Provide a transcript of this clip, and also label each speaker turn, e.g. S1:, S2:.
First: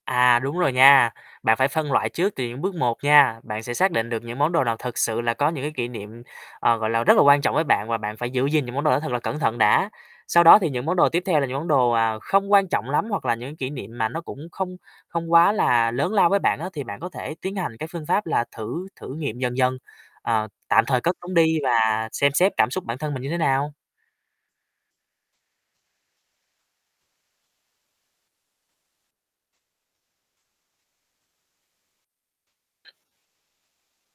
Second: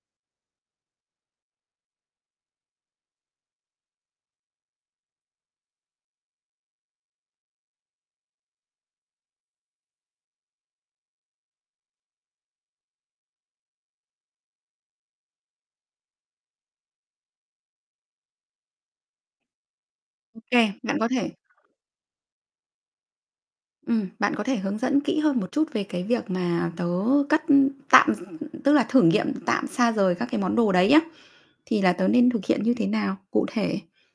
S1: À, đúng rồi nha. Bạn phải phân loại trước từ những bước một nha, bạn sẽ xác định được những món đồ nào thực sự là có những cái kỷ niệm, ờ, gọi là, rất là quan trọng với bạn và bạn phải giữ gìn những món đồ đó thật là cẩn thận đã. Sau đó thì những món đồ tiếp theo là những món đồ, à, không quan trọng lắm, hoặc là những kỷ niệm mà nó cũng không không quá là lớn lao với bạn á thì bạn có thể tiến hành cái phương pháp là thử thử nghiệm dần dần,
S2: Ô
S1: ờ,
S2: kê,
S1: tạm
S2: bạn
S1: thời
S2: có
S1: cất
S2: thể
S1: chúng đi và xem xét cảm xúc bản thân mình như thế nào.
S2: Ừm, bạn có thể hướng dẫn kỹ hơn một chút về cái việc mà tớ cắt, ưm, tạm, tức là thử nghiệm tạm xa rời các cái món đồ đấy á, thì là tớ nên thực hiện như thế nào, cụ thể?